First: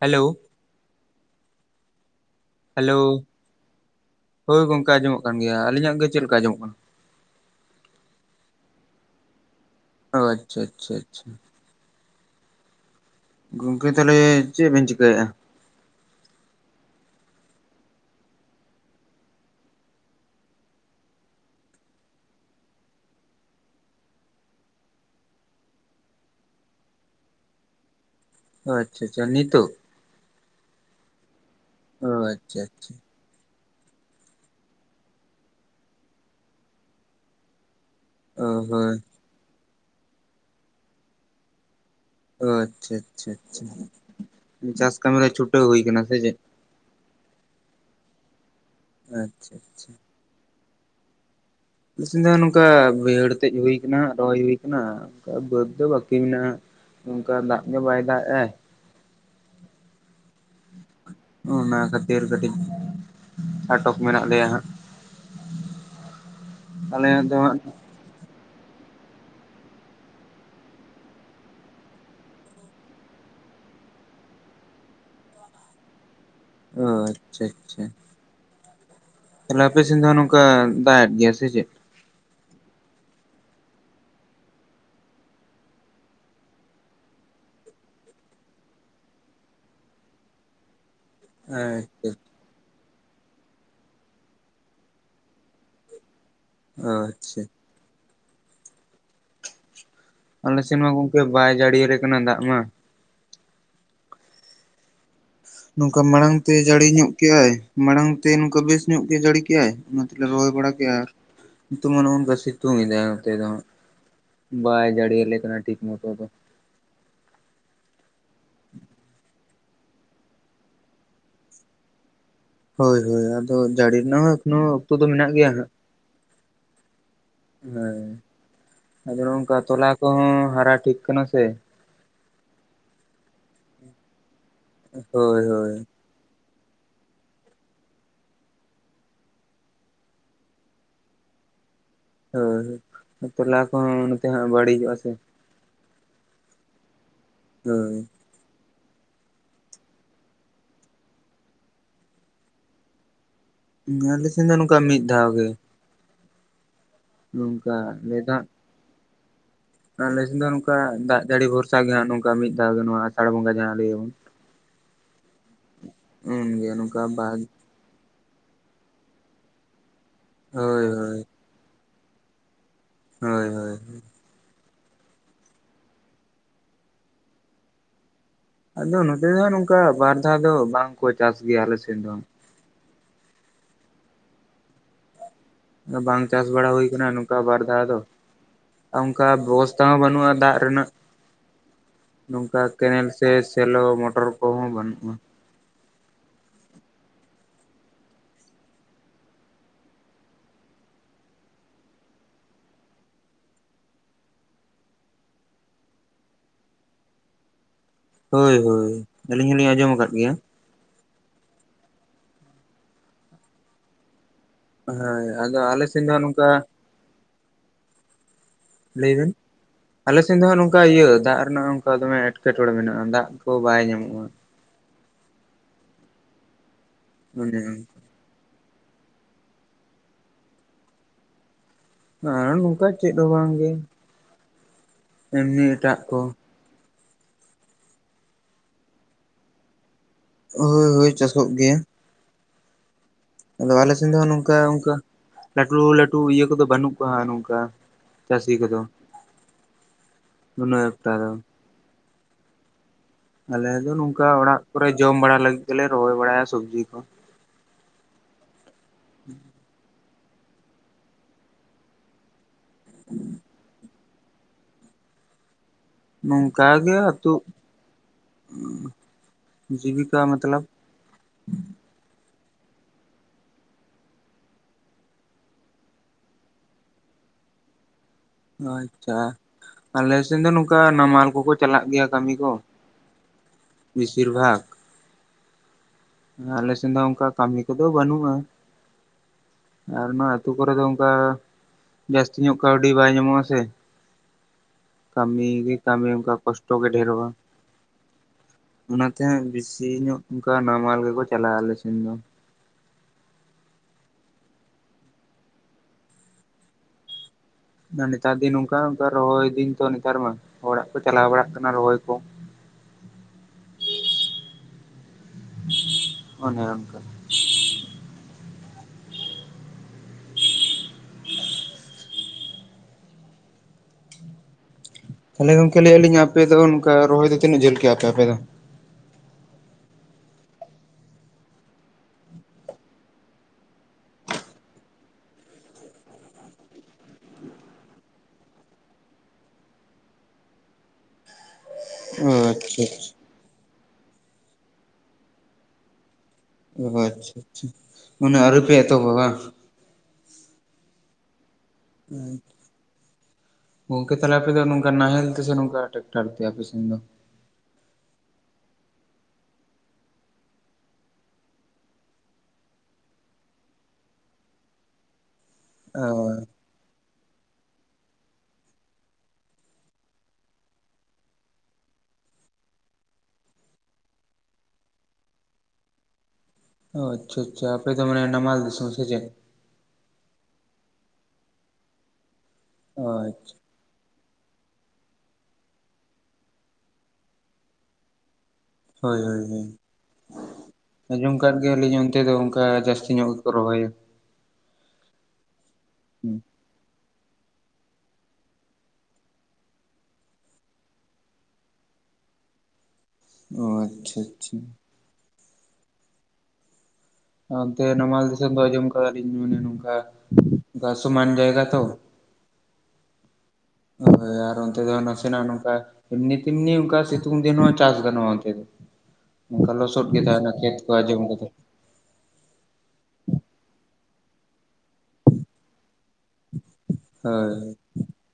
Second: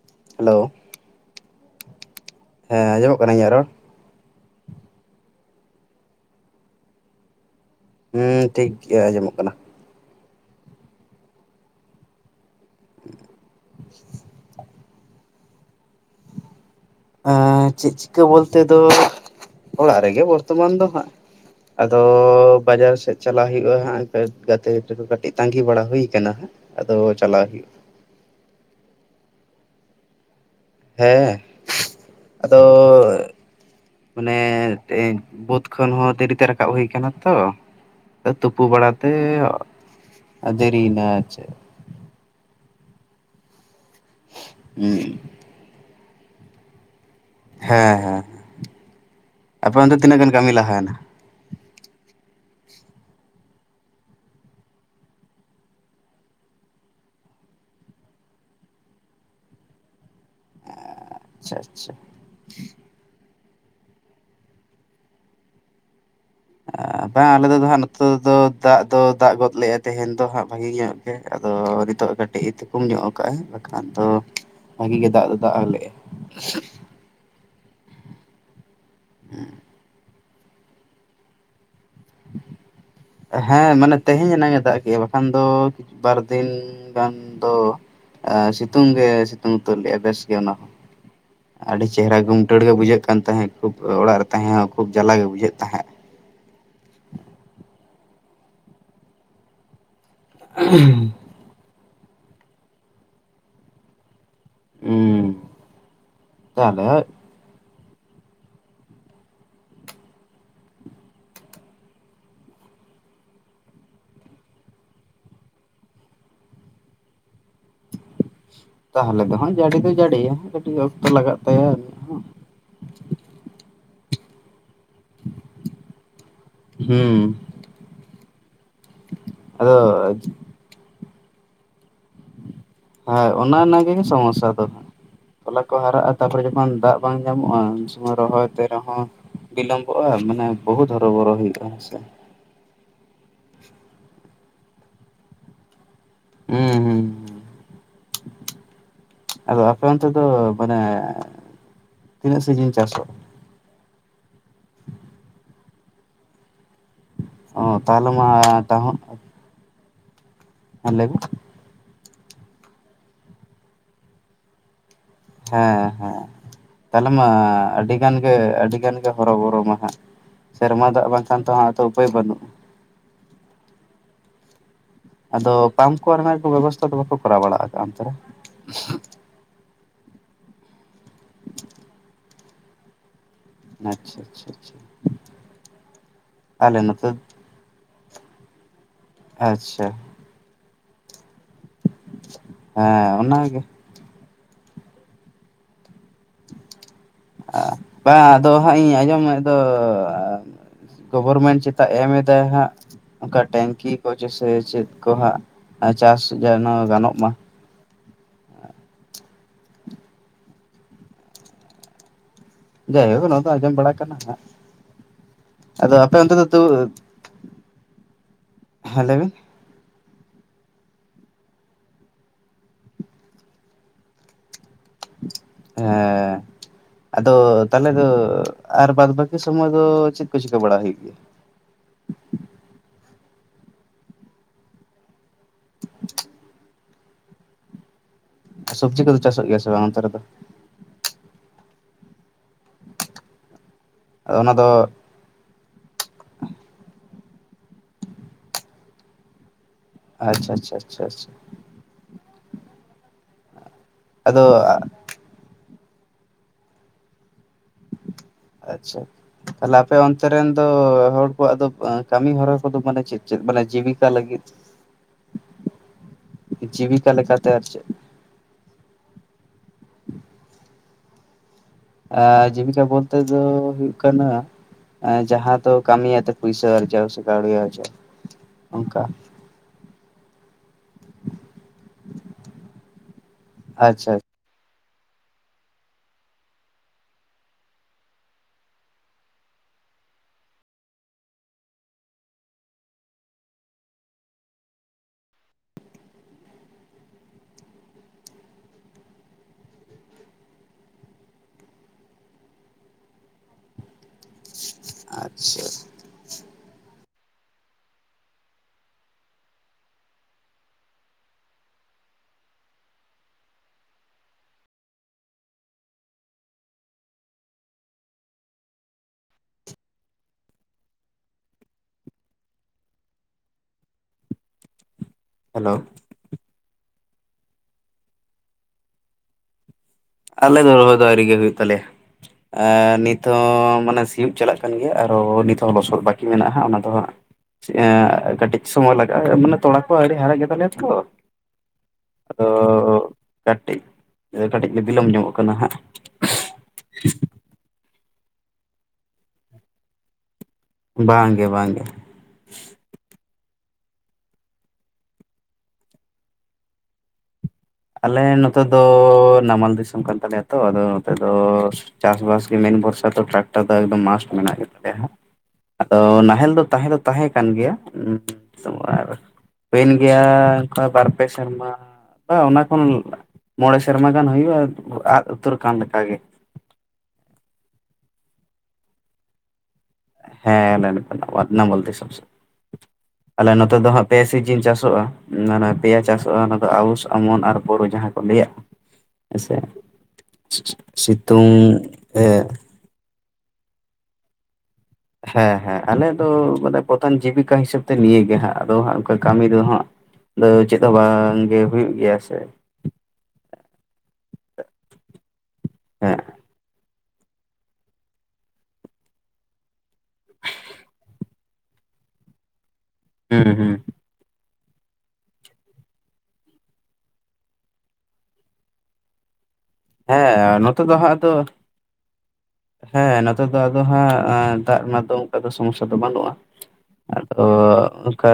Hello hello ᱦᱮᱸ hello ᱟᱸᱡᱚᱢᱚᱜ ᱠᱟᱱᱟ ᱤᱧᱟᱹᱜ ᱨᱚᱲ ᱦᱳᱭ ᱜᱚᱝᱠᱮ ᱟᱸᱡᱚᱢᱚᱜ ᱠᱟᱱ ᱜᱮᱭᱟ ᱟᱹᱞᱤᱧᱟᱜ ᱜᱮ ᱪᱮᱜ ᱞᱮᱠᱟ ᱟᱸᱡᱚᱢᱚᱜ ᱠᱟᱱᱟ᱾ ᱦᱩᱸ ᱴᱷᱤᱠ ᱜᱮᱭᱟ ᱟᱸᱡᱚᱢᱚᱜ ᱠᱟᱱᱟ᱾ ᱚ ᱟᱪᱪᱷᱟ ᱟᱪᱪᱷᱟ ᱟᱪᱪᱷᱟ᱾ [unintelligible] ᱜᱚᱝᱠᱮ ᱛᱟᱦᱞᱮ ᱪᱮᱫ ᱵᱮᱱ ᱪᱤᱠᱟᱹᱭᱮᱜᱼᱟ᱾ ᱟᱸ ᱪᱮᱜ ᱪᱤᱠᱟᱹ ᱵᱚᱞᱛᱮ ᱫᱚ ᱚᱲᱟᱜ ᱨᱮᱜᱮ ᱵᱚᱨᱛᱚᱢᱟᱱ ᱫᱚ ᱦᱟᱸᱜᱼᱼ ᱟᱫᱚ ᱵᱟᱡᱟᱨ ᱥᱮᱫ ᱪᱟᱞᱟᱜ ᱦᱩᱭᱩᱜᱼᱟ ᱦᱟᱸᱜ ᱮᱸ ᱜᱟᱛᱮ ᱜᱤᱫᱽᱨᱟᱹ ᱠᱚ ᱠᱟᱹᱴᱤᱡ ᱛᱟᱸᱜᱤ ᱵᱟᱲᱟ ᱦᱩᱭ ᱠᱟᱱᱟ ᱦᱟᱸᱜᱼᱼ ᱟᱫᱚ ᱪᱟᱞᱟᱜ ᱦᱩᱭᱩᱜᱼᱟ᱾ ᱟᱪᱪᱷᱟ ᱟᱪᱪᱷᱟ ᱱᱤᱛᱳᱜᱼᱼ ᱦᱮᱸ ᱚ ᱟᱪᱪᱷᱟ ᱟᱫᱚ ᱟᱪᱪᱷᱟ ᱢᱟᱱᱮ ᱛᱮᱦᱮᱧ ᱵᱟᱹᱫᱽ ᱠᱷᱚᱱ ᱦᱚᱸ ᱫᱮᱨᱤᱛᱮ ᱨᱟᱠᱟᱵ ᱦᱩᱭ ᱠᱟᱱᱟ ᱛᱚ᱾ ᱚ ᱛᱩᱯᱩ ᱦᱳᱭ ᱵᱟᱲᱟᱛᱮ ᱫᱮᱨᱤᱭᱮᱱᱟ ᱟᱨ ᱪᱮᱜ᱾ ᱚ ᱟᱪᱪᱷᱟ ᱟᱪᱪᱷᱟ ᱟᱪᱪᱷᱟ ᱪᱟᱥ ᱦᱩᱸ ᱠᱟᱹᱢᱤ ᱨᱮ ᱪᱷᱩᱴᱟᱹᱣ ᱦᱩᱭ ᱠᱟᱱᱟ ᱥᱮ ᱪᱮᱜ? ᱦᱮᱸ ᱦᱮᱸ ᱦᱮᱸ ᱟᱪᱪᱷᱟ ᱟᱯᱮ ᱟᱪᱪᱷᱟ ᱚᱱᱛᱮ ᱛᱤᱱᱟᱹᱜ ᱜᱟᱱ ᱠᱟᱹᱢᱤ ᱞᱟᱦᱟᱭᱱᱟ? ᱟᱞᱮᱥᱮᱱ ᱫᱚ ᱱᱚᱝᱠᱟ ᱵᱟᱹᱭᱦᱟᱹᱲ ᱛᱮᱜ ᱦᱩᱭ ᱠᱟᱱᱟ, ᱨᱚᱦᱚᱭ ᱦᱩᱭ ᱠᱟᱱᱟ, ᱚᱝᱠᱟ ᱵᱟᱹᱫᱽ ᱫᱚ ᱵᱟᱹᱠᱤ ᱢᱮᱱᱟᱜᱼᱟ᱾ ᱱᱚᱝᱠᱟ ᱫᱟᱜ ᱜᱮ ᱵᱟᱭ ᱫᱟᱜᱼᱟᱭ᱾ ᱟᱪᱪᱷᱟ ᱚᱱᱟ ᱟᱪᱪᱷᱟ ᱠᱷᱟᱹᱛᱤᱨ ᱠᱟᱹᱴᱤᱡ ᱟᱴᱚᱠ ᱢᱮᱱᱟᱜ ᱞᱮᱭᱟ ᱦᱟᱸᱜ᱾ ᱟᱞᱮᱭᱟᱜ ᱵᱟᱝ ᱟᱞᱮ ᱫᱚ ᱦᱟᱸᱜ ᱫᱚᱦᱟᱸᱜ ᱱᱚ ᱛᱮ ᱫᱚ ᱫᱟᱜ ᱫᱚ ᱫᱟᱜ ᱜᱚᱫ ᱞᱮᱜᱼᱟ ᱛᱮᱦᱮᱧ ᱫᱚ ᱦᱟᱸᱜ ᱵᱷᱟᱹᱜᱤ ᱧᱚᱜ ᱜᱮ, ᱟᱫᱚ ᱱᱤᱛᱚᱜ ᱠᱟᱹᱴᱤᱡ ᱮ ᱛᱷᱤ ᱛᱩᱝ ᱧᱚᱜ ᱠᱟᱜᱼᱟᱭ ᱵᱟᱠᱷᱟᱱ ᱫᱚ ᱵᱷᱟᱜᱤ ᱜᱮ ᱫᱟᱜ ᱫᱚ ᱫᱟᱜ ᱞᱮᱜᱼᱟᱭ᱾ ᱚ ᱟᱪᱪᱷᱟ ᱟᱪᱪᱷᱟ᱾ [inaudible] ᱛᱟᱦᱞᱮ ᱟᱯᱮ ᱥᱮᱱ ᱫᱚ ᱱᱚᱝᱠᱟ ᱫᱟᱜ ᱮᱫ ᱜᱮᱭᱟ ᱥᱮ ᱪᱮᱫ? ᱦᱮᱸ ᱢᱟᱱᱮ ᱛᱮᱦᱮᱧ ᱮᱱᱟᱝ ᱮ ᱫᱟᱜ ᱠᱮᱜᱼᱟ ᱵᱟᱠᱷᱟᱱ ᱫᱚ ᱵᱟᱨ ᱫᱤᱱ ᱜᱟᱱ ᱫᱚ ᱮ ᱥᱤᱛᱩᱝ ᱜᱮ ᱥᱤᱛᱩᱝ ᱩᱛᱟᱹᱨ ᱞᱮᱜᱼᱟ ᱵᱮᱥ ᱜᱮ ᱚᱱᱟ ᱦᱚᱸ᱾ ᱟᱹᱰᱤ ᱟᱪᱪᱷᱟ ᱪᱮᱦᱨᱟ ᱜᱩᱢᱴᱟᱹᱲ ᱜᱮ ᱵᱩᱡᱷᱟᱹᱜ ᱠᱟᱱ ᱛᱟᱦᱮᱸᱜ ᱠᱷᱩᱵ ᱚᱲᱟᱜ ᱨᱮ ᱛᱟᱦᱮᱸ ᱦᱚᱸ ᱠᱷᱩᱵ ᱡᱟᱞᱟ ᱜᱮ ᱵᱩᱡᱷᱟᱹᱜ ᱛᱟᱦᱮᱸᱜ᱾ ᱚ ᱟᱪᱷᱟ ᱟᱞᱮ ᱥᱮᱱ ᱢᱟ ᱜᱚᱝᱠᱮ ᱵᱟᱭ ᱡᱟᱹᱲᱤᱭᱟᱞᱮ ᱠᱟᱱᱟ ᱫᱟᱜ ᱢᱟ᱾ ᱩᱸ ᱱᱚᱝᱠᱟ ᱢᱟᱲᱟᱝᱛᱮ ᱡᱟᱹᱲᱤ ᱧᱚᱜ ᱠᱮᱜᱼᱟᱭ᱾ ᱢᱟᱲᱟᱝ ᱛᱮ ᱱᱚᱝᱠᱟ ᱵᱮᱥ ᱧᱚᱜ ᱜᱮ ᱡᱟᱲᱤ ᱠᱮᱜᱼᱟᱭ ᱚᱱᱟ ᱛᱮᱞᱮ ᱨᱚᱦᱚᱭ ᱵᱟᱲᱟ ᱠᱮᱜᱼᱟ᱾ ᱱᱤᱛᱚᱜ ᱢᱟ ᱱᱚᱜᱼᱚ ᱱᱚᱝᱠᱟᱭ ᱥᱤᱛᱩᱝ ᱮᱫᱟᱭ ᱱᱚᱱᱛᱮ ᱫᱚ ᱦᱟᱸᱜ᱾ ᱵᱟᱭ ᱡᱟᱹᱲᱤᱭᱟᱞᱮ ᱠᱟᱱᱟ ᱴᱷᱤᱠ ᱢᱚᱛᱚ ᱫᱚ᱾ ᱛᱟᱦᱚᱞᱮ ᱫᱚ ᱦᱟᱸᱜ ᱡᱟᱹᱲᱤ ᱫᱚ ᱡᱟᱹᱲᱤᱭᱟ ᱠᱟᱹᱴᱤᱡ ᱚᱠᱛᱚ ᱞᱟᱜᱟᱜ ᱛᱟᱭᱟ᱾ ᱦᱚᱸ᱾ ᱦᱳᱭ ᱦᱳᱭ ᱟᱫᱚ ᱡᱟᱹᱲᱤ ᱨᱮᱱᱟᱜ ᱦᱚᱸ ᱮᱠᱷᱚᱱᱚ ᱚᱠᱛᱚ ᱫᱚ ᱢᱮᱱᱟᱜ ᱜᱮᱭᱟ ᱦᱟᱸᱜ᱾ ᱦᱩᱸ ᱦᱮᱸ ᱟᱫᱚ ᱱᱚᱜᱼᱚᱝᱠᱟ ᱟᱫᱚ ᱛᱚᱞᱟ ᱠᱚᱦᱚᱸ ᱦᱟᱨᱟ ᱴᱷᱤᱠ ᱠᱟᱱᱟ ᱥᱮ᱾ ᱦᱮᱸ ᱚᱱᱟ ᱚᱱᱟᱜᱮ ᱥᱚᱢᱚᱥᱥᱟ ᱫᱚᱦᱟᱸᱜ ᱦᱳᱭ ᱛᱚᱞᱟ ᱦᱳᱭ ᱠᱚ ᱦᱟᱨᱟᱜᱼᱟ᱾ ᱛᱟᱯᱚᱨᱮ ᱡᱚᱠᱷᱚᱱ ᱫᱟᱜ ᱵᱟᱝ ᱧᱟᱢᱚᱜᱼᱟ ᱩᱱ ᱥᱚᱢᱚᱭ ᱨᱚᱦᱚᱭ ᱛᱮ ᱨᱮᱦᱚᱸ ᱵᱤᱞᱚᱢᱵᱚᱜᱼᱟ ᱢᱟᱱᱮ ᱵᱚᱦᱩᱛ ᱦᱚᱨᱚᱵᱚᱨᱚ ᱦᱩᱭᱩᱜᱼᱟ ᱦᱮᱸᱥᱮ᱾ ᱦᱳᱭ ᱛᱚᱞᱟ ᱠᱚᱦᱚᱸ ᱱᱚᱛᱮ ᱦᱟᱸᱜ ᱵᱟᱹᱲᱤᱡᱚᱜᱼᱟ ᱥᱮ᱾ ᱦᱩᱸ ᱦᱩᱸ ᱦᱳᱭ ᱟᱫᱚ ᱟᱯᱮ ᱚᱱᱛᱮ ᱫᱚ ᱢᱟᱱᱮ ᱛᱤᱱᱟᱹᱜ ᱥᱤᱡᱤᱱ ᱪᱟᱥᱚᱜ? ᱟᱞᱮᱥᱮᱧ ᱫᱚ ᱱᱚᱝᱠᱟ ᱢᱤᱫ ᱫᱷᱟᱣ ᱜᱮ᱾ ᱚ ᱱᱚᱝᱠᱟ ᱛᱟᱦᱞᱮ ᱢᱟ ᱛᱟᱶᱦᱚᱸ ᱟᱞᱮᱥᱮᱱ ᱫᱚ ᱱᱚᱝᱠᱟ ᱢᱮ ᱫᱟᱜ ᱡᱟᱹᱲᱤ ᱵᱷᱚᱨᱥᱟ ᱜᱮ ᱦᱟᱸᱜ ᱱᱚᱝᱠᱟ ᱢᱤᱫ ᱫᱷᱟᱣ ᱜᱮ ᱱᱚᱣᱟ ᱟᱥᱟᱲ ᱵᱚᱸᱜᱟ ᱡᱟᱦᱟᱸ ᱞᱟᱹᱭ ᱭᱟᱵᱚᱱ᱾ ᱦᱮᱸ ᱦᱮᱸ ᱩᱱᱜᱮ ᱱᱚᱝᱠᱟ ᱛᱟᱦᱚᱞᱮ ᱢᱟ ᱵᱟᱨ ᱟᱹᱰᱤ ᱜᱟᱱ ᱜᱮ ᱟᱹᱰᱤ ᱜᱟᱱ ᱜᱮ ᱦᱚᱨᱚᱵᱚᱨᱚ ᱢᱟ ᱦᱟᱸᱜ ᱦᱳᱭ ᱥᱮᱨᱢᱟ ᱫᱟᱜ ᱦᱳᱭ ᱵᱟᱝᱠᱷᱟᱱ ᱫᱚ ᱩᱯᱟᱹᱭ ᱵᱟᱹᱱᱩᱜᱼᱟ᱾ ᱦᱳᱭ ᱦᱳᱭ ᱦᱳᱭ ᱟᱫᱚ ᱯᱟᱢᱯ ᱠᱚᱣᱟᱜ ᱨᱮᱱᱟᱜ ᱠᱚ ᱵᱮᱵᱚᱥᱛᱷᱟ ᱫᱚ ᱵᱟᱠᱚ ᱠᱚᱨᱟᱣ ᱵᱟᱲᱟ ᱟᱠᱟᱜᱼᱟ ᱚᱱᱛᱮ ᱨᱮ? ᱟᱫᱚ ᱱᱚᱛᱮ ᱫᱚ ᱱᱚᱝᱠᱟ ᱵᱟᱨ ᱫᱷᱟᱣ ᱫᱚ ᱵᱟᱝᱠᱚ ᱪᱟᱥ ᱜᱮᱭᱟ ᱟᱞᱮᱥᱮᱫ ᱫᱚ᱾ ᱟᱪᱪᱷᱟ ᱟᱪᱪᱷᱟ ᱟᱪᱪᱷᱟ ᱵᱟᱝ ᱪᱟᱥ ᱵᱟᱲᱟ ᱟᱞᱮ ᱦᱩᱭ ᱱᱚᱛᱮ ᱠᱟᱱᱟ ᱱᱚᱝᱠᱟ ᱵᱟᱨ ᱫᱷᱟᱣ ᱫᱚ᱾ ᱚᱱᱠᱟ ᱵᱮᱵᱚᱥᱛᱷᱟ ᱟᱪᱪᱷᱟ ᱦᱚᱸ ᱵᱟᱹᱱᱩᱜᱼᱟ ᱫᱟᱜ ᱨᱮᱱᱟᱜ ᱾ ᱱᱚᱝᱠᱟ ᱦᱮᱸ ᱠᱮᱱᱮᱞ ᱥᱮ ᱚᱱᱟᱜᱮ ᱥᱮᱞᱚ ᱢᱚᱴᱚᱨ ᱠᱚᱦᱚᱸ ᱵᱟᱹᱱᱩᱜᱼᱟ ᱾ ᱟᱻ ᱵᱟᱝ ᱟᱫᱚ ᱦᱟᱸᱜ ᱤᱧ ᱟᱸᱡᱚᱢᱮᱫ ᱫᱚᱻ ᱜᱣᱚᱨᱢᱮᱱᱴ ᱪᱮᱛᱟ ᱮᱢ ᱮᱫᱟ ᱦᱟᱸᱜ ᱾ ᱚᱱᱠᱟ ᱴᱮᱝᱠᱤ ᱠᱚ ᱡᱮᱥᱮ ᱪᱮᱫ ᱠᱚ ᱦᱟᱸᱜ ᱪᱟᱥ ᱡᱮᱱᱚ ᱜᱟᱱᱚᱜ ᱢᱟ ᱾ ᱦᱚᱭ ᱦᱚᱭ ᱟᱹᱞᱤᱧ ᱦᱚᱞᱤᱧ ᱟᱸᱡᱚᱢ ᱟᱠᱟᱫ ᱜᱮᱭᱟ ᱾ ᱡᱟᱭᱦᱚᱠ ᱱᱚᱣᱟ ᱫᱚ ᱟᱸᱡᱚᱢ ᱵᱟᱲᱟ ᱠᱟᱱᱟ ᱦᱟᱸᱜ, ᱦᱳᱭ ᱟᱞᱮ ᱟᱫᱚ ᱥᱮᱱ ᱟᱯᱮ ᱚᱱᱛᱮ ᱫᱚ ᱱᱚᱝᱠᱟ ᱛᱟᱹᱣ ᱞᱟᱹᱭ ᱵᱤᱱ? ᱟᱞᱮᱥᱮᱱ ᱫᱚ ᱦᱟᱸᱜ ᱱᱚᱝᱠᱟ ᱤᱭᱟᱹ ᱫᱟᱜ ᱨᱮᱱᱟᱜ ᱚᱝᱠᱟ ᱫᱚᱢᱮ ᱮᱴᱠᱮᱴᱚᱬᱮ ᱢᱮᱱᱟᱜᱼᱟ ᱫᱟᱜ ᱠᱚ ᱵᱟᱭ ᱧᱟᱢᱚᱜᱼᱟ ᱾ ᱦᱮᱸ ᱟᱫᱚ ᱚᱱᱮ ᱛᱟᱦᱚᱞᱮ ᱫᱚ ᱟᱨ ᱵᱟᱫᱽ ᱵᱟᱹᱠᱤ ᱥᱩᱢᱚᱭ ᱫᱚ ᱪᱮᱫ ᱠᱚ ᱪᱤᱠᱟᱹ ᱵᱟᱲᱟ ᱦᱩᱭᱩᱜ ᱜᱮᱭᱟ ᱾ ᱟᱨ ᱱᱚᱝᱠᱟ ᱪᱮᱫ ᱦᱚᱸ ᱵᱟᱝ ᱜᱮ ᱮᱢᱱᱤ ᱮᱴᱟᱜ ᱠᱚ ᱾ ᱥᱚᱵᱽᱡᱤ ᱠᱚᱫᱚ ᱪᱟᱥᱚᱜ ᱜᱮᱭᱟ ᱥᱮ ᱵᱟᱝ ᱚᱱᱛᱮ ᱨᱮ ᱫᱚ? ᱦᱚᱭ ᱦᱚᱭ ᱪᱟᱥᱚᱜ ᱜᱮᱭᱟ ᱾ ᱟᱫᱚ ᱟᱞᱮ ᱥᱮᱱ ᱫᱚ ᱟᱫᱚ ᱚᱱᱟ ᱱᱚᱝᱠᱟ ᱚᱱᱠᱟ‌ ᱞᱟᱹᱴᱩ ᱞᱟᱹᱴᱩ ᱤᱭᱟᱹ ᱠᱚᱫᱚ ᱵᱟᱹᱱᱩᱜ ᱠᱚᱣᱟ ᱱᱚᱝᱠᱟ ᱪᱟᱹᱥᱤ ᱠᱚᱫᱚ ᱾ ᱟᱪᱪᱷᱟ ᱟᱪᱷᱟ ᱟᱪᱪᱷᱟ ᱟᱪᱪᱷᱟ ᱫᱚ ᱾ ᱟᱞᱮ ᱫᱚ ᱱᱚᱝᱠᱟ ᱟᱫᱚ ᱚᱲᱟᱜ ᱠᱚᱨᱮ ᱡᱚᱢ ᱵᱟᱲᱟ ᱞᱟᱹᱜᱤᱫ ᱜᱮᱞᱮ ᱨᱚᱦᱚᱭ ᱵᱟᱲᱟᱭᱟ ᱥᱚᱵᱽᱡᱤ ᱠᱚ ᱾ ᱟᱪᱪᱷᱟ ᱛᱟᱦᱚᱞᱮ ᱟᱯᱮ ᱚᱱ ᱛᱮ ᱨᱮᱱ ᱫᱚ ᱦᱚᱲ ᱠᱚᱣᱟᱜ ᱫᱚ ᱠᱟᱹᱢᱤ ᱦᱚᱨᱟ ᱠᱚᱫᱚ ᱢᱟᱱᱮ ᱪᱮᱫ ᱪᱮᱫ ᱢᱟᱱᱮ ᱡᱤᱵᱤᱠᱟ ᱞᱟᱹᱜᱤᱫ ᱾ [inaudible] ᱱᱚᱝᱠᱟ ᱜᱮ ᱟᱹᱛᱩᱜ ᱞᱮᱠᱟᱛᱮ ᱟᱨ ᱪᱮᱫ ᱡᱤᱵᱤᱠᱟ ᱢᱚᱛᱞᱚᱵᱽ? ᱮᱻ ᱡᱤᱵᱤᱠᱟ ᱵᱚᱞᱛᱮ ᱫᱚ ᱦᱩᱭᱩᱜ ᱠᱟᱱᱟ ᱾ ᱮ ᱡᱟᱦᱟᱸ ᱫᱚ ᱠᱟᱹᱢᱤᱭᱟᱛᱮ ᱯᱩᱭᱥᱟᱹ ᱟᱨᱡᱟᱣ ᱥᱮ ᱠᱟᱹᱣᱰᱤ ᱟᱨᱡᱟᱣ ᱾ ᱟᱪᱪᱷᱟ ᱟᱞᱮ ᱥᱮᱱ ᱫᱚ ᱱᱚᱝᱠᱟ ᱱᱟᱢᱟᱞ ᱠᱚᱠᱚ ᱪᱟᱞᱟᱜ ᱜᱮᱭᱟ ᱠᱟᱹᱢᱤ ᱠᱚ ᱟᱪᱪᱷᱟ ᱵᱮᱥᱤᱨ ᱵᱷᱟᱜᱽ ᱾ ᱟᱞᱮ ᱥᱮᱱ ᱫᱚ ᱚᱱᱠᱟ ᱠᱟᱹᱢᱤ ᱠᱚᱫᱚ ᱵᱟᱹᱱᱩᱜᱼᱟ ᱾ ᱟᱨ ᱱᱚᱣᱟ ᱟᱹᱛᱩ ᱠᱚᱨᱮ ᱫᱚ ᱚᱱᱠᱟ ᱡᱟᱹᱥᱛᱤ ᱧᱚᱜ ᱠᱟᱹᱣᱰᱤ ᱵᱟᱭ ᱧᱟᱢᱚᱜᱼᱟ ᱥᱮ ᱾ ᱠᱟᱹᱢᱤ ᱜᱮ ᱠᱟᱹᱢᱤ ᱚᱱᱠᱟ ᱠᱚᱥᱴᱚ ᱜᱮ ᱰᱷᱮᱨᱚᱜᱼᱟ ᱾ ᱚᱱᱟᱛᱮ ᱦᱟᱸᱜ ᱵᱤᱥᱤ ᱧᱚᱜ ᱚᱱᱠᱟ ᱱᱟᱢᱟᱞ ᱜᱮᱠᱚ ᱪᱟᱞᱟᱜᱼᱟ ᱟᱞᱮ ᱥᱮᱱ ᱫᱚ ᱾ ᱟᱪᱪᱷᱟ ᱾ ᱱᱮ ᱱᱮᱛᱟᱨ ᱫᱤᱱ ᱱᱚᱝᱠᱟ ᱚᱱᱠᱟ ᱨᱚᱦᱚᱭ ᱫᱤᱱ ᱛᱚ ᱱᱮᱛᱟᱨ ᱢᱟ ᱦᱚᱲᱟᱜ ᱠᱚ ᱪᱟᱞᱟᱣ ᱵᱟᱲᱟᱜ ᱠᱟᱱᱟ ᱨᱚᱦᱚᱭ ᱠᱚ ᱾ [inaudible] ᱚᱱᱮ ᱚᱱᱠᱟ ᱾ ᱛᱟᱦᱚᱞᱮ ᱜᱚᱝᱠᱮ ᱦᱮᱞᱳ ᱞᱟᱹᱭ ᱟᱹᱞᱤᱧ ᱟᱯᱮ ᱫᱚ ᱱᱚᱝᱠᱟ ᱨᱚᱦᱚᱭ ᱫᱚ ᱛᱤᱱᱟᱹᱜ ᱡᱷᱟᱹᱞ ᱠᱮᱜ-ᱟᱯᱮ ᱟᱯᱮ ᱫᱚ? ᱟᱞᱮ ᱫᱚ ᱨᱚᱦᱚᱭ ᱫᱚ ᱟᱹᱣᱨᱤ ᱜᱮ ᱦᱩᱭᱩᱜ ᱛᱟᱞᱮᱭᱟ ᱾ ᱮᱸᱻ ᱱᱤᱛ ᱦᱚᱸ ᱢᱟᱱᱮ ᱥᱤᱭᱳᱜ ᱪᱟᱞᱟᱜ ᱠᱟᱱ ᱜᱮᱭᱟ ᱟᱨᱦᱚᱸ ᱱᱤᱛ ᱦᱚᱸ ᱞᱚᱥᱚᱫ ᱵᱟᱹᱠᱤ ᱢᱮᱱᱟᱜ-ᱟ ᱦᱟᱸᱜ ᱚᱱᱟ ᱫᱚ ᱦᱟᱸᱜ ᱮ ᱠᱟᱹᱴᱤᱡ ᱥᱚᱢᱚᱭ ᱞᱟᱜᱟᱜ-ᱟ ᱢᱟᱱᱮ ᱛᱚᱲᱟ ᱠᱚ ᱟᱹᱣᱨᱤ ᱦᱟᱨᱟ ᱜᱮ ᱛᱟᱞᱮᱭᱟ ᱛᱚ ᱚ ᱟᱫᱚ ᱟᱪᱪᱷᱟ ᱟᱪᱪᱷᱟ ᱠᱟᱹᱴᱤᱡ, ᱠᱟᱹᱴᱤᱡ ᱵᱤᱞᱚᱢ ᱧᱚᱜᱚᱜ ᱠᱟᱱᱟ ᱦᱟᱸᱜ ᱾ ᱚ ᱟᱪᱪᱷᱟ ᱟᱪᱪᱷᱟ ᱢᱟᱱᱮ ᱟᱹᱣᱨᱤ ᱯᱮ ᱮᱛᱚᱦᱚᱵᱟ ᱵᱟᱝ ᱾ ᱵᱟᱝ ᱜᱮ ᱵᱟᱝ ᱜᱮ ᱾ ᱟᱪᱪᱷᱟ ᱜᱚᱝᱠᱮ ᱛᱟᱦᱚᱞᱮ ᱟᱯᱮ ᱫᱚ ᱱᱚᱝᱠᱟ ᱱᱟᱦᱮᱞ ᱛᱮᱥᱮ ᱱᱚᱝᱠᱟ ᱴᱮᱠᱴᱟᱨ ᱛᱮ ᱟᱯᱮ ᱥᱮᱱ ᱫᱚ? ᱟᱞᱮ ᱱᱚᱛᱮ ᱫᱚ ᱱᱟᱢᱟᱞ ᱫᱤᱥᱚᱢ ᱠᱟᱱ ᱛᱟᱞᱮᱭᱟ ᱛᱚ ᱟᱫᱚ ᱱᱚᱛᱮ ᱫᱚ ᱪᱟᱥ ᱵᱟᱥ ᱜᱮ ᱢᱮᱱ ᱵᱷᱚᱨᱥᱟ ᱫᱚ ᱴᱨᱟᱠᱴᱟᱨ ᱫᱚ ᱮᱠᱫᱚᱢ ᱢᱟᱥᱴ ᱢᱮᱱᱟᱜ ᱜᱮ ᱛᱟᱞᱮᱭᱟ ᱦᱟᱸᱜ ᱟᱫᱚ ᱚ ᱱᱟᱦᱮᱞ ᱫᱚ ᱛᱟᱦᱮᱸ ᱫᱚ ᱛᱟᱦᱮᱸ ᱠᱟᱱ ᱜᱮᱭᱟ ᱩᱸ ᱥᱚᱢᱟᱨ ᱦᱳᱭᱮᱱ ᱜᱮᱭᱟ ᱚᱱᱠᱟ ᱵᱟᱨ ᱯᱮ ᱥᱮᱨᱢᱟ ᱵᱟ ᱚᱱᱟ ᱠᱷᱚᱱ ᱢᱚᱬᱮ ᱥᱮᱨᱢᱟ ᱜᱟᱱ ᱦᱩᱭᱩᱜ-ᱟ, ᱟᱫ ᱩᱛᱟᱹᱨ ᱠᱟᱱ ᱞᱮᱠᱟᱜᱮ ᱾ ᱚ ᱟᱪᱪᱷᱟ ᱟᱪᱷᱟ ᱟᱯᱮ ᱫᱚ ᱢᱟᱱᱮ ᱱᱟᱢᱟᱞ ᱫᱤᱥᱚᱢ ᱥᱮ ᱪᱮᱫ? ᱦᱮᱸ [unintelligible] ᱱᱟᱢᱟᱞ ᱫᱤᱥᱚᱢ ᱥᱮᱫ, ᱚ ᱟᱞᱮ ᱟᱪᱪᱷᱟ ᱱᱚ ᱱᱤᱛᱚᱜ ᱫᱚ ᱦᱟᱸᱜ ᱯᱮ ᱥᱤᱡᱤᱱ ᱪᱟᱥᱚᱜ-ᱟ, ᱚᱱᱟ ᱯᱮᱭᱟ ᱪᱟᱥᱚᱜ-ᱟ ᱚᱱᱟ ᱫᱚ ᱟᱣᱩᱥ, ᱚᱢᱚᱱ ᱟᱨ ᱵᱳᱨᱳ ᱡᱟᱦᱟᱸ ᱠᱚ ᱞᱟᱹᱭᱟ᱾ ᱦᱳᱭ ᱦᱳᱭ ᱦᱮᱸᱥᱮ ᱦᱳᱭ, ᱟᱸᱡᱚᱢ ᱥᱤᱛᱩᱝ ᱟᱠᱟᱫ ᱜᱮᱭᱟᱞᱤᱧ ᱚᱱᱛᱮ ᱮ ᱫᱚ ᱚᱱᱠᱟ ᱡᱟᱹᱥᱛᱤ ᱧᱚᱜ ᱨᱚᱦᱚᱭᱟ ᱦᱮᱸ ᱦᱮᱸ ᱟᱞᱮ ᱫᱚ ᱦᱩᱸ ᱢᱟᱱᱮ ᱯᱚᱫᱷᱟᱱ ᱡᱤᱵᱤᱠᱟ ᱦᱤᱥᱟᱹᱵᱽ ᱛᱮ ᱱᱤᱭᱟᱹ ᱜᱮ ᱦᱟᱸᱜ, ᱟᱫᱚ ᱦᱟᱸᱜ ᱚᱱᱠᱟ ᱠᱟᱹᱢᱤ ᱫᱚ ᱦᱟᱸᱜ ᱟᱫᱚ ᱪᱮᱫ ᱦᱚᱸ ᱵᱟᱝ ᱜᱮ ᱦᱩᱭᱩᱜ ᱜᱮᱭᱟ ᱥᱮ᱾ ᱚ ᱟᱪᱪᱷᱟ ᱟᱪᱪᱷᱟ᱾ ᱦᱮᱸ᱾ ᱚᱱᱛᱮ ᱱᱟᱢᱟᱞ ᱫᱤᱥᱚᱢ ᱫᱚ ᱟᱸᱡᱚᱢ ᱟᱠᱟᱫᱟᱞᱤᱧ ᱢᱟᱱᱮ ᱱᱚᱝᱠᱟ ᱱᱚᱝᱠᱟ ᱥᱚᱢᱟᱱ ᱡᱟᱭᱜᱟ ᱛᱚ᱾ ᱦᱩᱸ ᱦᱩᱸ᱾ ᱦᱳᱭ ᱟᱨ ᱚᱱᱛᱮ ᱫᱚ ᱦᱟᱸᱜ ᱱᱟᱥᱮᱱᱟᱜ ᱱᱚᱝᱠᱟ ᱮᱢᱱᱤ ᱛᱤᱢᱱᱤ ᱚᱱᱠᱟ ᱥᱤᱛᱩᱝ ᱫᱤᱱ ᱦᱚᱸ ᱪᱟᱥ ᱜᱟᱱᱚᱜ-ᱟ ᱚᱱᱛᱮ ᱫᱚ, ᱚᱱᱠᱟ ᱫᱚ ᱥᱚᱫ ᱜᱮ ᱛᱟᱦᱮᱱᱟ ᱦᱮᱸ ᱠᱷᱮᱛ ᱱᱚᱛᱮ ᱠᱚ ᱫᱚ ᱦᱟᱸᱜ ᱟᱡᱚᱢ ᱟᱫᱚ ᱜᱚᱫᱚᱜ ᱦᱮᱸ ᱱᱚᱛᱮ ᱫᱚ ᱟᱫᱚ ᱦᱟᱸᱜ ᱫᱟᱜ ᱨᱮᱱᱟᱜ ᱫᱚ ᱚᱱᱠᱟ ᱫᱚ ᱥᱚᱢᱚᱥᱥᱟ ᱫᱚ ᱵᱟᱹᱱᱩᱜ-ᱟ᱾ ᱟᱫᱚ ᱦᱳᱭ ᱦᱳᱭ ᱚᱱᱠᱟ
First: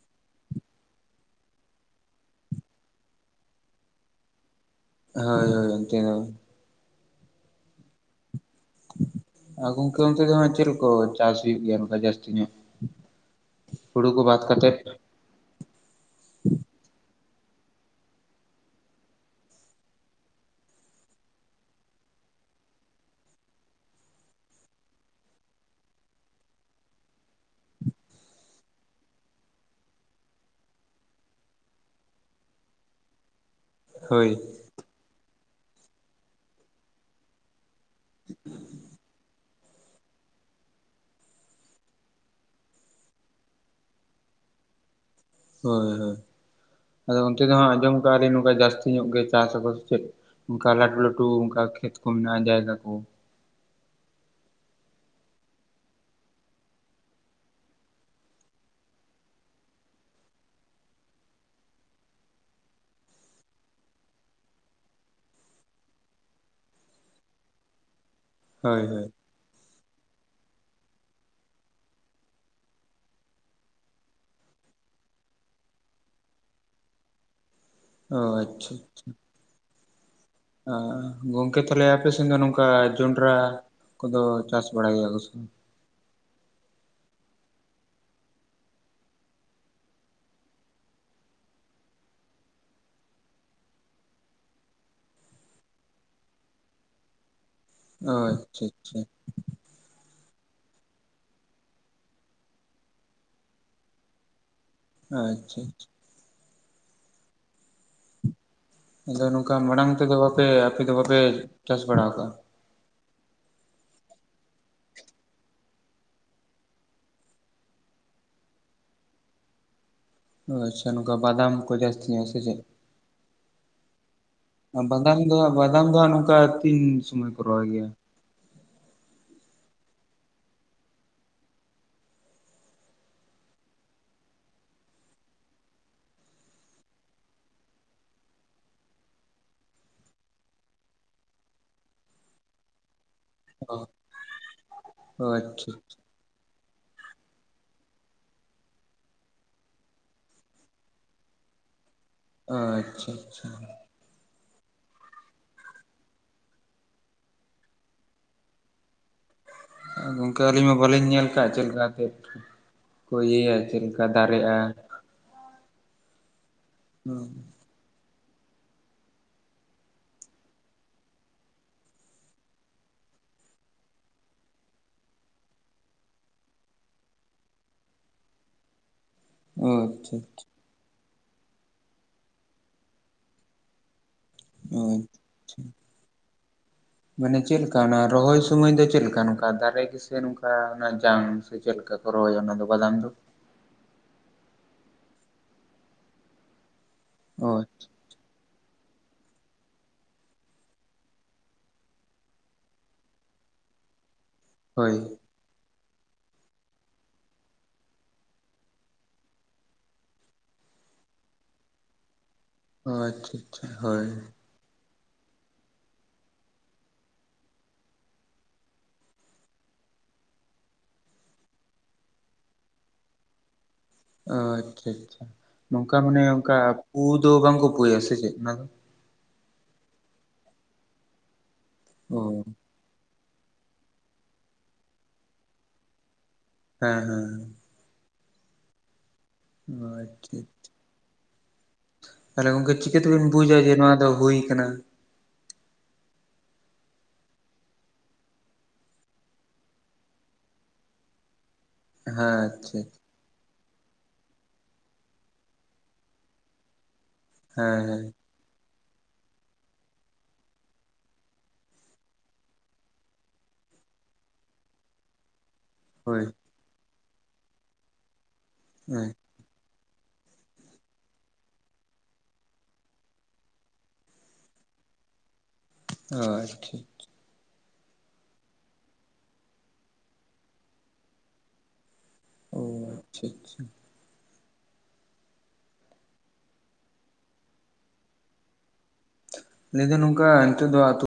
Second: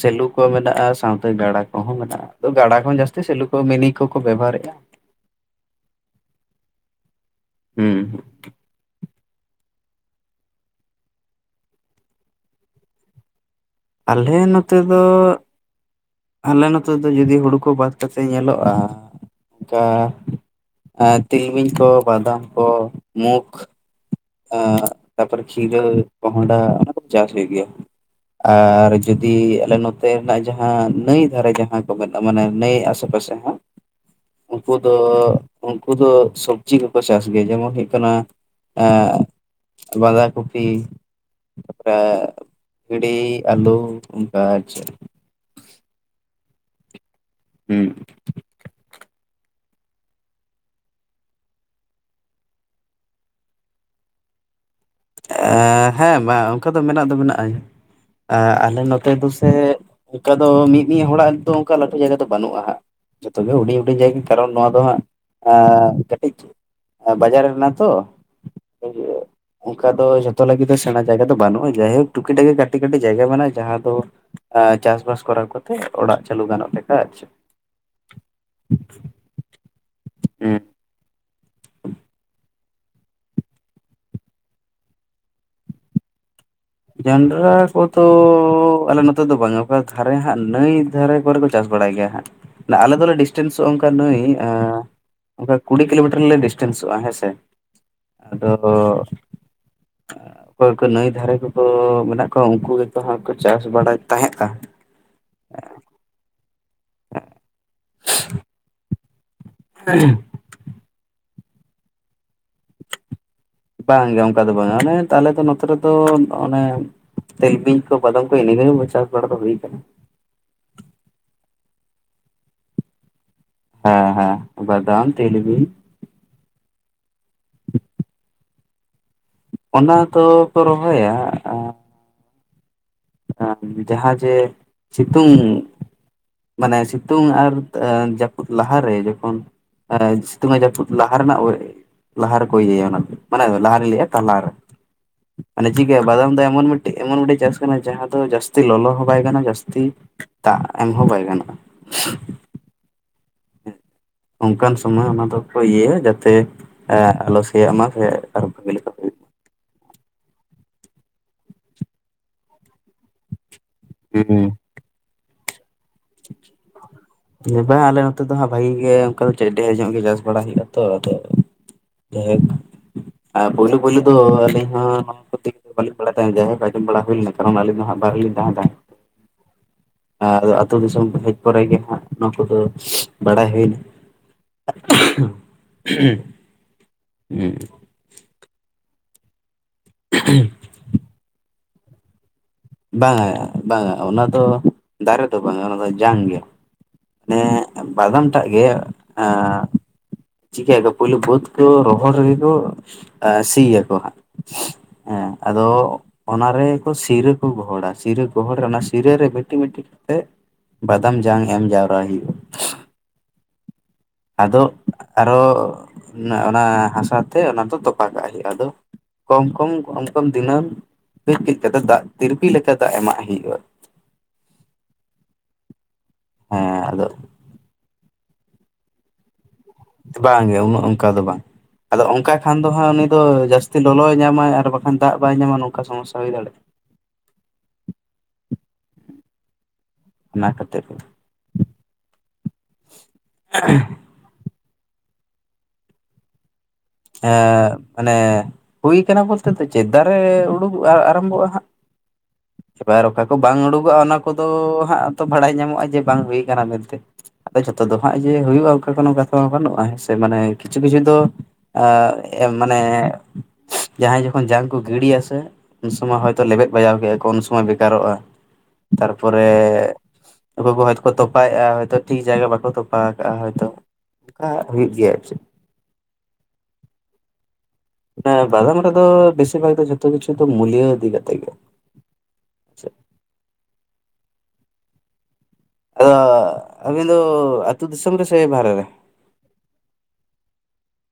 ᱥᱮᱞᱩ ᱠᱚ ᱢᱮᱱᱟᱜ-ᱟ, ᱥᱟᱶᱛᱮ ᱜᱟᱰᱟ ᱠᱚᱦᱚᱸ ᱢᱮᱱᱟᱜ-ᱟ᱾ ᱟᱫᱚ ᱜᱟᱰᱟ ᱠᱷᱚᱱ ᱡᱟᱹᱥᱛᱤ ᱥᱮᱞᱩ ᱠᱚ ᱢᱮᱱᱤ ᱠᱚᱠᱚ ᱵᱮᱵᱷᱟᱨᱮᱫ-ᱟ᱾ ᱦᱳᱭ ᱦᱳᱭ ᱚᱱᱛᱮ ᱫᱚ ᱾ ᱦᱩᱸ ᱦᱩᱸ᱾ ᱜᱚᱝᱠᱮ ᱚᱱᱛᱮ ᱫᱚ ᱦᱟᱸᱜ ᱪᱮᱫ ᱠᱚ ᱪᱟᱥ ᱦᱩᱭᱩᱜ ᱜᱮᱭᱟ ᱱᱚᱝᱠᱟ ᱡᱟᱹᱥᱛᱤ ᱧᱚᱜ? ᱦᱩᱲᱩ ᱠᱚ ᱟᱞᱮ ᱵᱟᱫᱽ ᱱᱚᱛᱮ ᱠᱟᱛᱮᱫ ᱾ ᱫᱚ ᱟᱞᱮ ᱱᱚᱛᱮ ᱫᱚ ᱡᱩᱫᱤ ᱦᱩᱲᱩ ᱠᱚ ᱵᱟᱫᱽ ᱠᱟᱛᱮᱫ ᱧᱮᱞᱚᱜ-ᱟ ᱚᱱᱠᱟ ᱛᱤᱞᱢᱤᱧ ᱠᱚ, ᱵᱟᱫᱟᱢ ᱠᱚ, ᱢᱩᱠᱷ ᱟᱸ ᱛᱟᱨᱯᱚᱨ ᱠᱷᱤᱨᱟᱹ, ᱠᱚᱸᱦᱚᱸᱰᱟ ᱚᱱᱟ ᱠᱚ ᱪᱟᱥ ᱦᱩᱭᱩᱜ ᱜᱮᱭᱟ᱾ ᱟᱨ ᱡᱩᱫᱤ ᱟᱞᱮ ᱱᱚᱛᱮ ᱨᱮᱱᱟᱜ ᱡᱟᱦᱟᱸ ᱱᱟᱹᱭ ᱫᱷᱟᱨᱮ ᱡᱟᱦᱟᱸ ᱠᱚ ᱢᱮᱱᱟᱜ ᱢᱟᱱᱮ ᱱᱟᱹᱭ ᱟᱥᱮ ᱯᱟᱥᱮ ᱦᱚᱸ ᱦᱳᱭ᱾ ᱩᱱᱠᱩ ᱫᱚ ᱩᱱᱠᱩ ᱫᱚ ᱥᱚᱵᱽᱡᱤ ᱠᱚᱠᱚ ᱪᱟᱥ ᱜᱮᱭᱟ ᱾ ᱡᱮᱢᱚᱱ ᱦᱩᱭᱩᱜ ᱠᱟᱱᱟ [inaudible] ᱮᱸ ᱵᱟᱸᱫᱷᱟ ᱠᱚᱯᱤ ᱛᱟᱯᱚᱨᱮ ᱵᱷᱤᱰᱤ, ᱟᱹᱞᱩ ᱚᱱᱠᱟ ᱪᱮ ᱦᱳᱭ ᱦᱳᱭ ᱟᱫᱚ ᱚᱱᱛᱮ ᱫᱚ ᱦᱟᱸᱜ ᱟᱸᱡᱚᱢ ᱦᱩᱸ ᱠᱟᱜ ᱟᱞᱤᱧ ᱱᱚᱝᱠᱟ ᱡᱟᱹᱥᱛᱤ ᱧᱚᱜ ᱜᱮ ᱪᱟᱥ ᱟᱵᱟᱫ ᱥᱮ ᱪᱮᱫ ᱚᱱᱠᱟ ᱞᱟᱹᱴᱩ ᱞᱟᱹᱴᱩ ᱚᱱᱠᱟ ᱠᱷᱮᱛ ᱠᱚ ᱢᱮᱱᱟᱜᱼᱟ, ᱡᱟᱭᱜᱟ ᱠᱚ᱾ ᱦᱮᱸ ᱢᱟ ᱚᱱᱠᱟ ᱫᱚ ᱢᱮᱱᱟᱜ ᱫᱚ ᱢᱮᱱᱟᱜᱼᱟ, ᱟᱞᱮ ᱱᱚᱛᱮ ᱫᱚ ᱥᱮ ᱚᱱᱠᱟ ᱫᱚ ᱢᱤᱫ ᱢᱤᱫ ᱦᱚᱲᱟᱜ ᱫᱚ ᱚᱱᱠᱟ ᱞᱟᱹᱴᱩ ᱡᱟᱭᱜᱟ ᱫᱚ ᱵᱟᱹᱱᱩᱜᱼᱟ ᱦᱟᱸᱜ᱾ ᱡᱷᱚᱛᱚ ᱜᱮ ᱦᱩᱰᱤᱧ ᱦᱩᱰᱤᱧ ᱡᱟᱭᱜᱟ, ᱠᱟᱨᱚᱱ ᱱᱚᱣᱟ ᱫᱚ ᱦᱟᱸᱜ ᱠᱟᱹᱴᱤᱡ ᱵᱟᱡᱟᱨ ᱨᱮᱱᱟ ᱛᱚ᱾ ᱦᱳᱭ ᱦᱳᱭ᱾ ᱚᱱᱠᱟ ᱫᱚ ᱡᱷᱚᱛᱚ ᱞᱟᱹᱜᱤᱫ ᱫᱚ ᱥᱮᱬᱟ ᱡᱟᱭᱜᱟ ᱫᱚ ᱵᱟᱹᱱᱩᱜᱼᱟ᱾ ᱡᱟᱭᱦᱳᱠ ᱴᱩᱠᱤ ᱴᱟᱠᱤ ᱠᱟᱹᱴᱤᱡ ᱠᱟᱹᱴᱤᱡ ᱡᱟᱭᱜᱟ ᱢᱮᱱᱟᱜᱼᱟ ᱡᱟᱦᱟᱸ ᱫᱚ ᱟᱸ ᱪᱟᱥᱵᱟᱥ ᱠᱚᱨᱟᱣ ᱠᱟᱛᱮᱫ, ᱚᱲᱟᱜ ᱪᱟᱹᱞᱩ ᱜᱟᱱᱚᱜ ᱞᱮᱠᱟ ᱟᱨ ᱪᱮᱫ᱾ ᱚ ᱟᱪᱪᱷᱟ ᱟᱪᱪᱷᱟ᱾ ᱟᱸ ᱜᱚᱝᱠᱮ ᱛᱟᱦᱞᱮ ᱟᱯᱮ ᱥᱮᱱ ᱫᱚ ᱱᱚᱝᱠᱟ ᱡᱚᱸᱰᱨᱟ ᱠᱚᱫᱚ ᱪᱟᱥ ᱵᱟᱲᱟᱭ ᱜᱮᱭᱟ ᱠᱚ ᱥᱮ ᱵᱟᱝ? ᱡᱚᱱᱰᱨᱟ ᱠᱚᱫᱚᱼᱼ ᱟᱞᱮ ᱱᱚᱛᱮ ᱫᱚ ᱵᱟᱝᱟ ᱚᱠᱟ ᱫᱷᱟᱨᱮ ᱦᱟᱸᱜ ᱱᱟᱹᱭ ᱫᱷᱟᱨᱮ ᱠᱚᱨᱮ ᱠᱚ ᱪᱟᱥ ᱵᱟᱲᱟᱭ ᱜᱮᱭᱟ ᱦᱟᱸᱜ᱾ ᱟᱞᱮ ᱫᱚᱞᱮ ᱰᱤᱥᱴᱮᱱᱥᱚᱜᱼᱟ ᱚᱱᱠᱟ ᱱᱟᱹᱭ ᱟᱸᱻ ᱚᱱᱠᱟ ᱠᱩᱲᱤ ᱠᱤᱞᱳᱢᱤᱴᱟᱨ ᱞᱮ ᱰᱤᱥᱴᱮᱱᱥᱚᱜᱼᱟ ᱦᱮᱸ ᱥᱮ ᱚ ᱟᱫᱚ ᱟᱪᱪᱷᱟ ᱟᱪᱪᱷᱟ ᱚᱠᱚᱭ ᱠᱚ ᱱᱟᱹᱭ ᱫᱷᱟᱨᱮ ᱼᱼ ᱠᱚ ᱢᱮᱱᱟᱜ ᱠᱚᱣᱟ ᱩᱱᱠᱩ ᱜᱮᱛᱚ ᱦᱟᱸᱜ ᱠᱚ ᱪᱟᱥ ᱵᱟᱲᱟᱭ ᱛᱟᱦᱮᱸᱫᱼᱟ᱾ ᱟᱪᱪᱷᱟ, ᱟᱪᱪᱷᱟ [inaudible] ᱟᱫᱚ ᱱᱚᱝᱠᱟ ᱢᱟᱲᱟᱝ ᱛᱮᱫᱚ ᱵᱟᱯᱮ ᱟᱯᱮ ᱫᱚ ᱵᱟᱯᱮ ᱪᱟᱥ ᱵᱟᱲᱟ ᱟᱠᱟᱫᱼᱟ? ᱵᱟᱝ ᱜᱮ ᱚᱱᱠᱟ ᱫᱚ ᱵᱟᱝᱟ ᱚᱱᱮ ᱛᱟᱦᱞᱮ ᱫᱚ ᱱᱚᱛᱮ ᱨᱮᱫᱚ ᱚᱱᱮᱼᱼ ᱛᱮᱞ ᱵᱤᱧ ᱠᱚ ᱵᱟᱫᱟᱢ ᱠᱚ ᱮᱱᱟ ᱪᱟᱥ ᱵᱟᱲᱟ ᱫᱚ ᱦᱩᱭ ᱠᱟᱱᱟ᱾ ᱟᱪᱪᱷᱟ ᱱᱚᱝᱠᱟ ᱵᱟᱫᱟᱢ ᱠᱚ ᱡᱟᱹᱥᱛᱤ ᱥᱮ ᱪᱮ ᱦᱮᱸ ᱦᱮᱸ ᱵᱟᱫᱟᱢ ᱵᱟᱫᱟᱱ ᱫᱚ ᱛᱤᱞᱢᱤᱧ ᱵᱟᱫᱟᱱ ᱫᱚ ᱦᱟᱸᱜ ᱱᱚᱝᱠᱟ ᱛᱤᱱ ᱥᱚᱢᱚᱭ ᱠᱚ ᱨᱚᱦᱚᱭ ᱜᱮᱭᱟ᱾ ᱚᱱᱟ ᱫᱚᱠᱚ ᱨᱚᱦᱚᱭᱟᱼᱼ ᱡᱟᱦᱟᱸ ᱡᱮ ᱥᱤᱛᱩᱝ ᱢᱟᱱᱮ ᱥᱤᱛᱩᱝ ᱟᱨ ᱡᱟᱹᱯᱩᱫ ᱞᱟᱦᱟᱨᱮ ᱡᱚᱠᱷᱚᱱᱼᱼ ᱥᱤᱛᱩᱝ ᱟᱭ ᱡᱟᱹᱯᱩᱫ ᱞᱟᱦᱟ ᱨᱮᱱᱟᱜ ᱞᱟᱦᱟ ᱨᱮᱠᱚ ᱤᱭᱟᱹᱭᱟ ᱚᱱᱟ ᱫᱚ ᱢᱟᱱᱮ ᱞᱟᱦᱟ ᱨᱮᱧ ᱞᱟᱹᱭᱟ ᱛᱟᱞᱟ ᱨᱮ ᱚ ᱢᱟᱱᱮ ᱟᱪᱪᱷᱟ ᱪᱤᱠᱟᱹᱭᱟ ᱵᱟᱫᱟᱢ ᱫᱚ ᱮᱢᱚᱱ ᱢᱤᱫ ᱴᱮᱡ ᱮᱢᱚᱱ ᱢᱤᱫ ᱴᱮᱡ ᱪᱟᱥᱼᱼ ᱡᱟᱦᱟᱸ ᱫᱚ ᱡᱟᱹᱥᱛᱤ ᱞᱚᱞᱚ ᱦᱚᱸ ᱵᱟᱭ ᱜᱟᱱᱚᱜᱼᱟ ᱡᱟᱹᱥᱛᱤ ᱫᱟᱜ ᱮᱢ ᱦᱚᱸ ᱵᱟᱭ ᱜᱟᱱᱚᱜᱼᱟ᱾ ᱟᱪᱪᱷᱟ, ᱟᱪᱪᱷᱟ ᱚᱱᱠᱟᱱ ᱥᱚᱢᱚᱭ ᱚᱱᱟ ᱫᱚᱠᱚ ᱤᱭᱟᱹᱭᱟ ᱡᱟᱛᱮ ᱟᱞᱚ ᱥᱮᱭᱟᱜ ᱢᱟ ᱥᱮᱼᱼ [unintelligible] ᱜᱚᱝᱠᱮ ᱟᱹᱞᱤᱧ ᱢᱟ ᱵᱟᱹᱞᱤᱧ ᱧᱮᱞ ᱠᱟᱜᱼᱟ ᱪᱮᱫ ᱞᱮᱠᱟ ᱠᱟᱛᱮ ᱠᱚ ᱤᱭᱟᱹᱭᱟ ᱪᱮᱫ ᱞᱮᱠᱟ ᱦᱩᱸ ᱫᱟᱨᱮᱜᱼᱟ? ᱦᱩᱸ ᱵᱟᱝ ᱟᱞᱮ ᱱᱚᱛᱮ ᱫᱚ ᱦᱟᱸᱜ ᱵᱷᱟᱜᱤ ᱜᱮ ᱚᱱᱠᱟ ᱫᱚ ᱪᱮᱫ ᱰᱷᱮᱨ ᱧᱚᱜ ᱜᱮ ᱪᱟᱥ ᱵᱟᱲᱟᱭ ᱦᱩᱭᱩᱜᱼᱟ ᱛᱚ ᱟᱫᱚᱼᱼ ᱡᱟᱭ ᱦᱚᱠ ᱯᱳᱭᱞᱳ ᱯᱳᱭᱞᱩ ᱫᱚ ᱟᱹᱞᱤᱧ ᱦᱚᱸ ᱱᱚᱣᱟ [unintelligible] [unintelligible] ᱦᱩᱭ ᱠᱟᱨᱚᱱ ᱟᱞᱤᱧ ᱵᱟᱨᱦᱮ ᱨᱤᱞᱤᱧ ᱛᱟᱦᱮᱱ ᱛᱟᱦᱮᱫᱼᱼ ᱚ ᱟᱪᱪᱷᱟ ᱟᱸ ᱟᱹᱛᱩ ᱫᱤᱥᱚᱢ ᱦᱮᱡ ᱯᱨᱮ ᱜᱮ ᱦᱟᱸᱜ, ᱱᱚᱣᱟ ᱠᱚᱫᱚ ᱵᱟᱲᱟᱭ ᱦᱩᱭ ᱮᱱᱟ [inaudible] ᱟᱪᱪᱷᱟ ᱢᱟᱱᱮ ᱪᱮᱫ ᱞᱮᱠᱟ ᱚᱱᱟ ᱨᱚᱦᱚᱭ ᱥᱩᱢᱟᱹᱭ ᱫᱚ ᱪᱮᱫ ᱞᱮᱠᱟ ᱱᱚᱝᱠᱟ ᱫᱟᱨᱮ ᱜᱮᱥᱮ ᱱᱚᱝᱠᱟ ᱡᱟᱝᱼᱼ ᱪᱮᱫ ᱞᱮᱠᱟ ᱠᱚ ᱨᱚᱦᱚᱭᱟ ᱚᱱᱟ ᱫᱚᱼᱼ ᱵᱟᱝᱟ ᱵᱟᱝᱟ ᱚᱱᱟ ᱫᱚ ᱫᱟᱨᱮ ᱫᱚ ᱵᱟᱝᱟ ᱚᱱᱟ ᱫᱚ ᱡᱟᱝ ᱜᱮᱼᱼ ᱚ ᱮᱸᱜ ᱵᱫᱟᱢ ᱴᱟᱜ ᱜᱮ ᱟᱸᱻ ᱪᱤᱠᱟᱹᱭ ᱟᱠᱚ ᱯᱳᱭᱞᱳ ᱵᱟᱹᱫᱽ ᱠᱚ ᱨᱚᱦᱚᱲ ᱨᱮᱜᱮ ᱠᱚ ᱥᱤ ᱟᱠᱚ ᱦᱟᱸᱜ ᱦᱳᱭ ᱦᱮᱸ ᱟᱫᱚ ᱚᱱᱟ ᱨᱮ ᱥᱤᱨᱟᱹ ᱠᱩᱸ ᱜᱚᱦᱚᱲᱟ ᱥᱤᱨᱟᱹ ᱜᱚᱦᱚᱲ ᱨᱮ ᱚᱱᱟ ᱥᱤᱨᱟᱹ ᱨᱮ ᱢᱤᱫ ᱴᱤᱡ ᱢᱤᱫ ᱴᱤᱡ ᱠᱟᱛᱮᱫ ᱵᱟᱫᱟᱢ ᱡᱟᱝ ᱮᱢ ᱡᱟᱣᱨᱟ ᱦᱩᱭᱩᱜᱼᱟ᱾ ᱚ ᱟᱪᱪᱷᱟ ᱟᱪᱪᱷᱟ ᱦᱳᱭ ᱟᱫᱚ ᱟᱨᱦᱚᱸ ᱚᱱᱟ ᱚᱱᱟ ᱦᱟᱥᱟ ᱛᱮ ᱚᱱᱟ ᱫᱚ ᱛᱚᱯᱟᱜ ᱠᱟᱜ ᱦᱩᱭᱩᱜᱼᱟ ᱟᱫᱚᱼᱼ ᱠᱚᱢ ᱠᱚᱢ ᱠᱚᱢ ᱠᱚᱢ ᱫᱤᱱᱟᱹᱢ ᱠᱟᱹᱡ ᱠᱟᱹᱡ ᱠᱟᱛᱮ ᱫᱟᱜ ᱛᱤᱨᱯᱤ ᱞᱮᱠᱟ ᱫᱟᱜ ᱮᱢᱟᱜ ᱦᱩᱭᱩᱜᱼᱟ᱾ ᱚ ᱟᱪᱪᱷᱟ ᱟᱪᱪᱷᱟ ᱱᱚᱝᱠᱟ ᱢᱟᱱᱮ ᱚᱱᱠᱟ ᱦᱮᱸ ᱯᱩ ᱟᱫᱚ ᱫᱚ ᱵᱟᱝᱠᱚ ᱯᱩᱭᱟ ᱥᱮ ᱪᱮᱫ ᱚᱱᱟ ᱫᱚ? ᱵᱟᱝᱜᱮ ᱩᱱᱟᱹᱜ ᱚᱱᱠᱟ ᱫᱚ ᱵᱟᱝ ᱟᱫᱚ ᱚ ᱚᱱᱠᱟ ᱠᱷᱟᱱᱼᱼ ᱫᱚ ᱦᱟᱸᱜ ᱩᱱᱤ ᱫᱚ ᱡᱟᱹᱥᱛᱤ ᱞᱚᱞᱚᱭ ᱧᱟᱢᱟᱭ ᱟᱨ ᱵᱟᱠᱷᱟᱱ ᱫᱟᱜ ᱵᱟᱭ ᱧᱟᱢᱟ ᱱᱚᱝᱠᱟ ᱥᱚᱢᱚᱥᱥᱟ ᱦᱩᱭ ᱫᱟᱲᱮᱭᱟᱜᱼᱟ ᱦᱮᱸ ᱦᱮᱸ ᱚ ᱟᱪᱪᱷᱟ ᱚᱱᱟ ᱪᱷᱟ ᱠᱷᱟᱹᱛᱤᱨ ᱛᱟᱦᱞᱮ ᱚᱱᱠᱟ ᱪᱤᱠᱟᱹ ᱛᱮᱵᱮᱱ ᱵᱩᱡᱼᱟ ᱡᱮ ᱱᱚᱣᱟ ᱫᱚ ᱦᱩᱭ ᱠᱟᱱᱟ᱾ ᱮᱸ ᱢᱟᱱᱮ ᱦᱩᱭ ᱠᱟᱱᱟ ᱵᱚᱞᱛᱮ ᱫᱚ ᱪᱮᱫ ᱫᱟᱨᱮ ᱩᱰᱩᱠᱜᱼᱟ ᱟᱨᱟᱢᱵᱷᱚᱜᱼᱟ ᱦᱟᱸᱜ᱾ ᱦᱮᱸ ᱟᱪᱪᱷᱟ ᱵᱟᱭ ᱨᱚᱠᱷᱟ ᱠᱚ ᱵᱟᱝ ᱩᱰᱩᱠᱚᱜᱼᱟ ᱚᱱᱟ ᱠᱚᱫᱚ ᱦᱟᱸᱜ ᱛᱚ ᱵᱟᱰᱟᱭ ᱧᱟᱢᱚᱜᱼᱟ ᱡᱮ ᱵᱟᱝ ᱦᱩᱭ ᱠᱟᱱᱟ ᱢᱮᱱᱛᱮ, ᱟᱫᱚ ᱡᱷᱚᱛᱚ ᱦᱮᱸ ᱫᱚ ᱦᱮᱸ ᱦᱟᱸᱜ ᱡᱮ ᱦᱩᱭᱩᱜᱼᱟ ᱚᱱᱠᱟ ᱠᱚᱱᱚ ᱠᱟᱛᱷᱟ ᱢᱟ ᱵᱟᱹᱱᱩᱜ ᱦᱮ ᱥᱮ ᱢᱟᱱᱮ ᱠᱤᱪᱷᱩ ᱠᱤᱪᱷᱩ ᱫᱚ ᱟ ᱢᱟᱱᱮ ᱡᱟᱦᱟᱸᱭ ᱡᱚᱠᱷᱚᱱ ᱡᱟᱝ ᱠᱚ ᱜᱤᱰᱤᱭᱟ ᱥᱮ ᱩᱱ ᱥᱚᱢᱚᱭ ᱦᱳᱭ ᱦᱚᱭᱛᱚ ᱞᱮᱵᱮᱫ ᱵᱟᱡᱟᱣ ᱠᱮᱜᱼᱟ ᱠᱚ ᱩᱱ ᱥᱚᱢᱚᱭ ᱵᱮᱠᱟᱨᱚᱜᱼᱟ ᱦᱮᱸ ᱛᱟᱨ ᱯᱚᱨᱮ ᱚᱠᱚᱭ ᱠᱚ ᱦᱚᱭ ᱛᱚᱠᱚ ᱛᱚᱯᱟᱭᱮᱜᱼᱟ ᱴᱷᱤᱠ ᱡᱟᱭᱜᱟ ᱵᱟᱠᱚ ᱛᱚᱯᱟ ᱟᱠᱟᱜᱼᱟ ᱦᱭᱛᱚ᱾ ᱠᱟ ᱦᱩᱭᱩᱜ ᱜᱮᱭᱟ ᱟᱨ ᱪᱮᱫ ᱟ ᱴᱷᱤᱠ᱾ ᱦᱮᱸ ᱵᱟᱜᱟᱱ ᱨᱮᱫᱚ ᱵᱮᱥᱤᱨ ᱵᱷᱟᱜ ᱫᱚ ᱡᱷᱚᱛᱚ ᱠᱤᱪᱷᱩ ᱫᱚ ᱢᱩᱞᱭᱚ ᱤᱫᱤ ᱠᱟᱛᱮᱜ ᱜᱮ᱾ ᱚ ᱟᱪᱪᱷᱟ ᱪᱷᱟ᱾ ᱟᱫᱚ ᱟᱹᱵᱤᱱ ᱫᱚ ᱟᱹᱛᱩ ᱫᱤᱥᱚᱢ ᱨᱮᱥᱮ ᱵᱟᱨᱦᱮ ᱨᱮ? ᱞᱟᱹᱭ ᱫᱚ ᱱᱚᱝᱠᱟ ᱱᱛᱚᱜ ᱫᱚ ᱟᱹᱛᱩ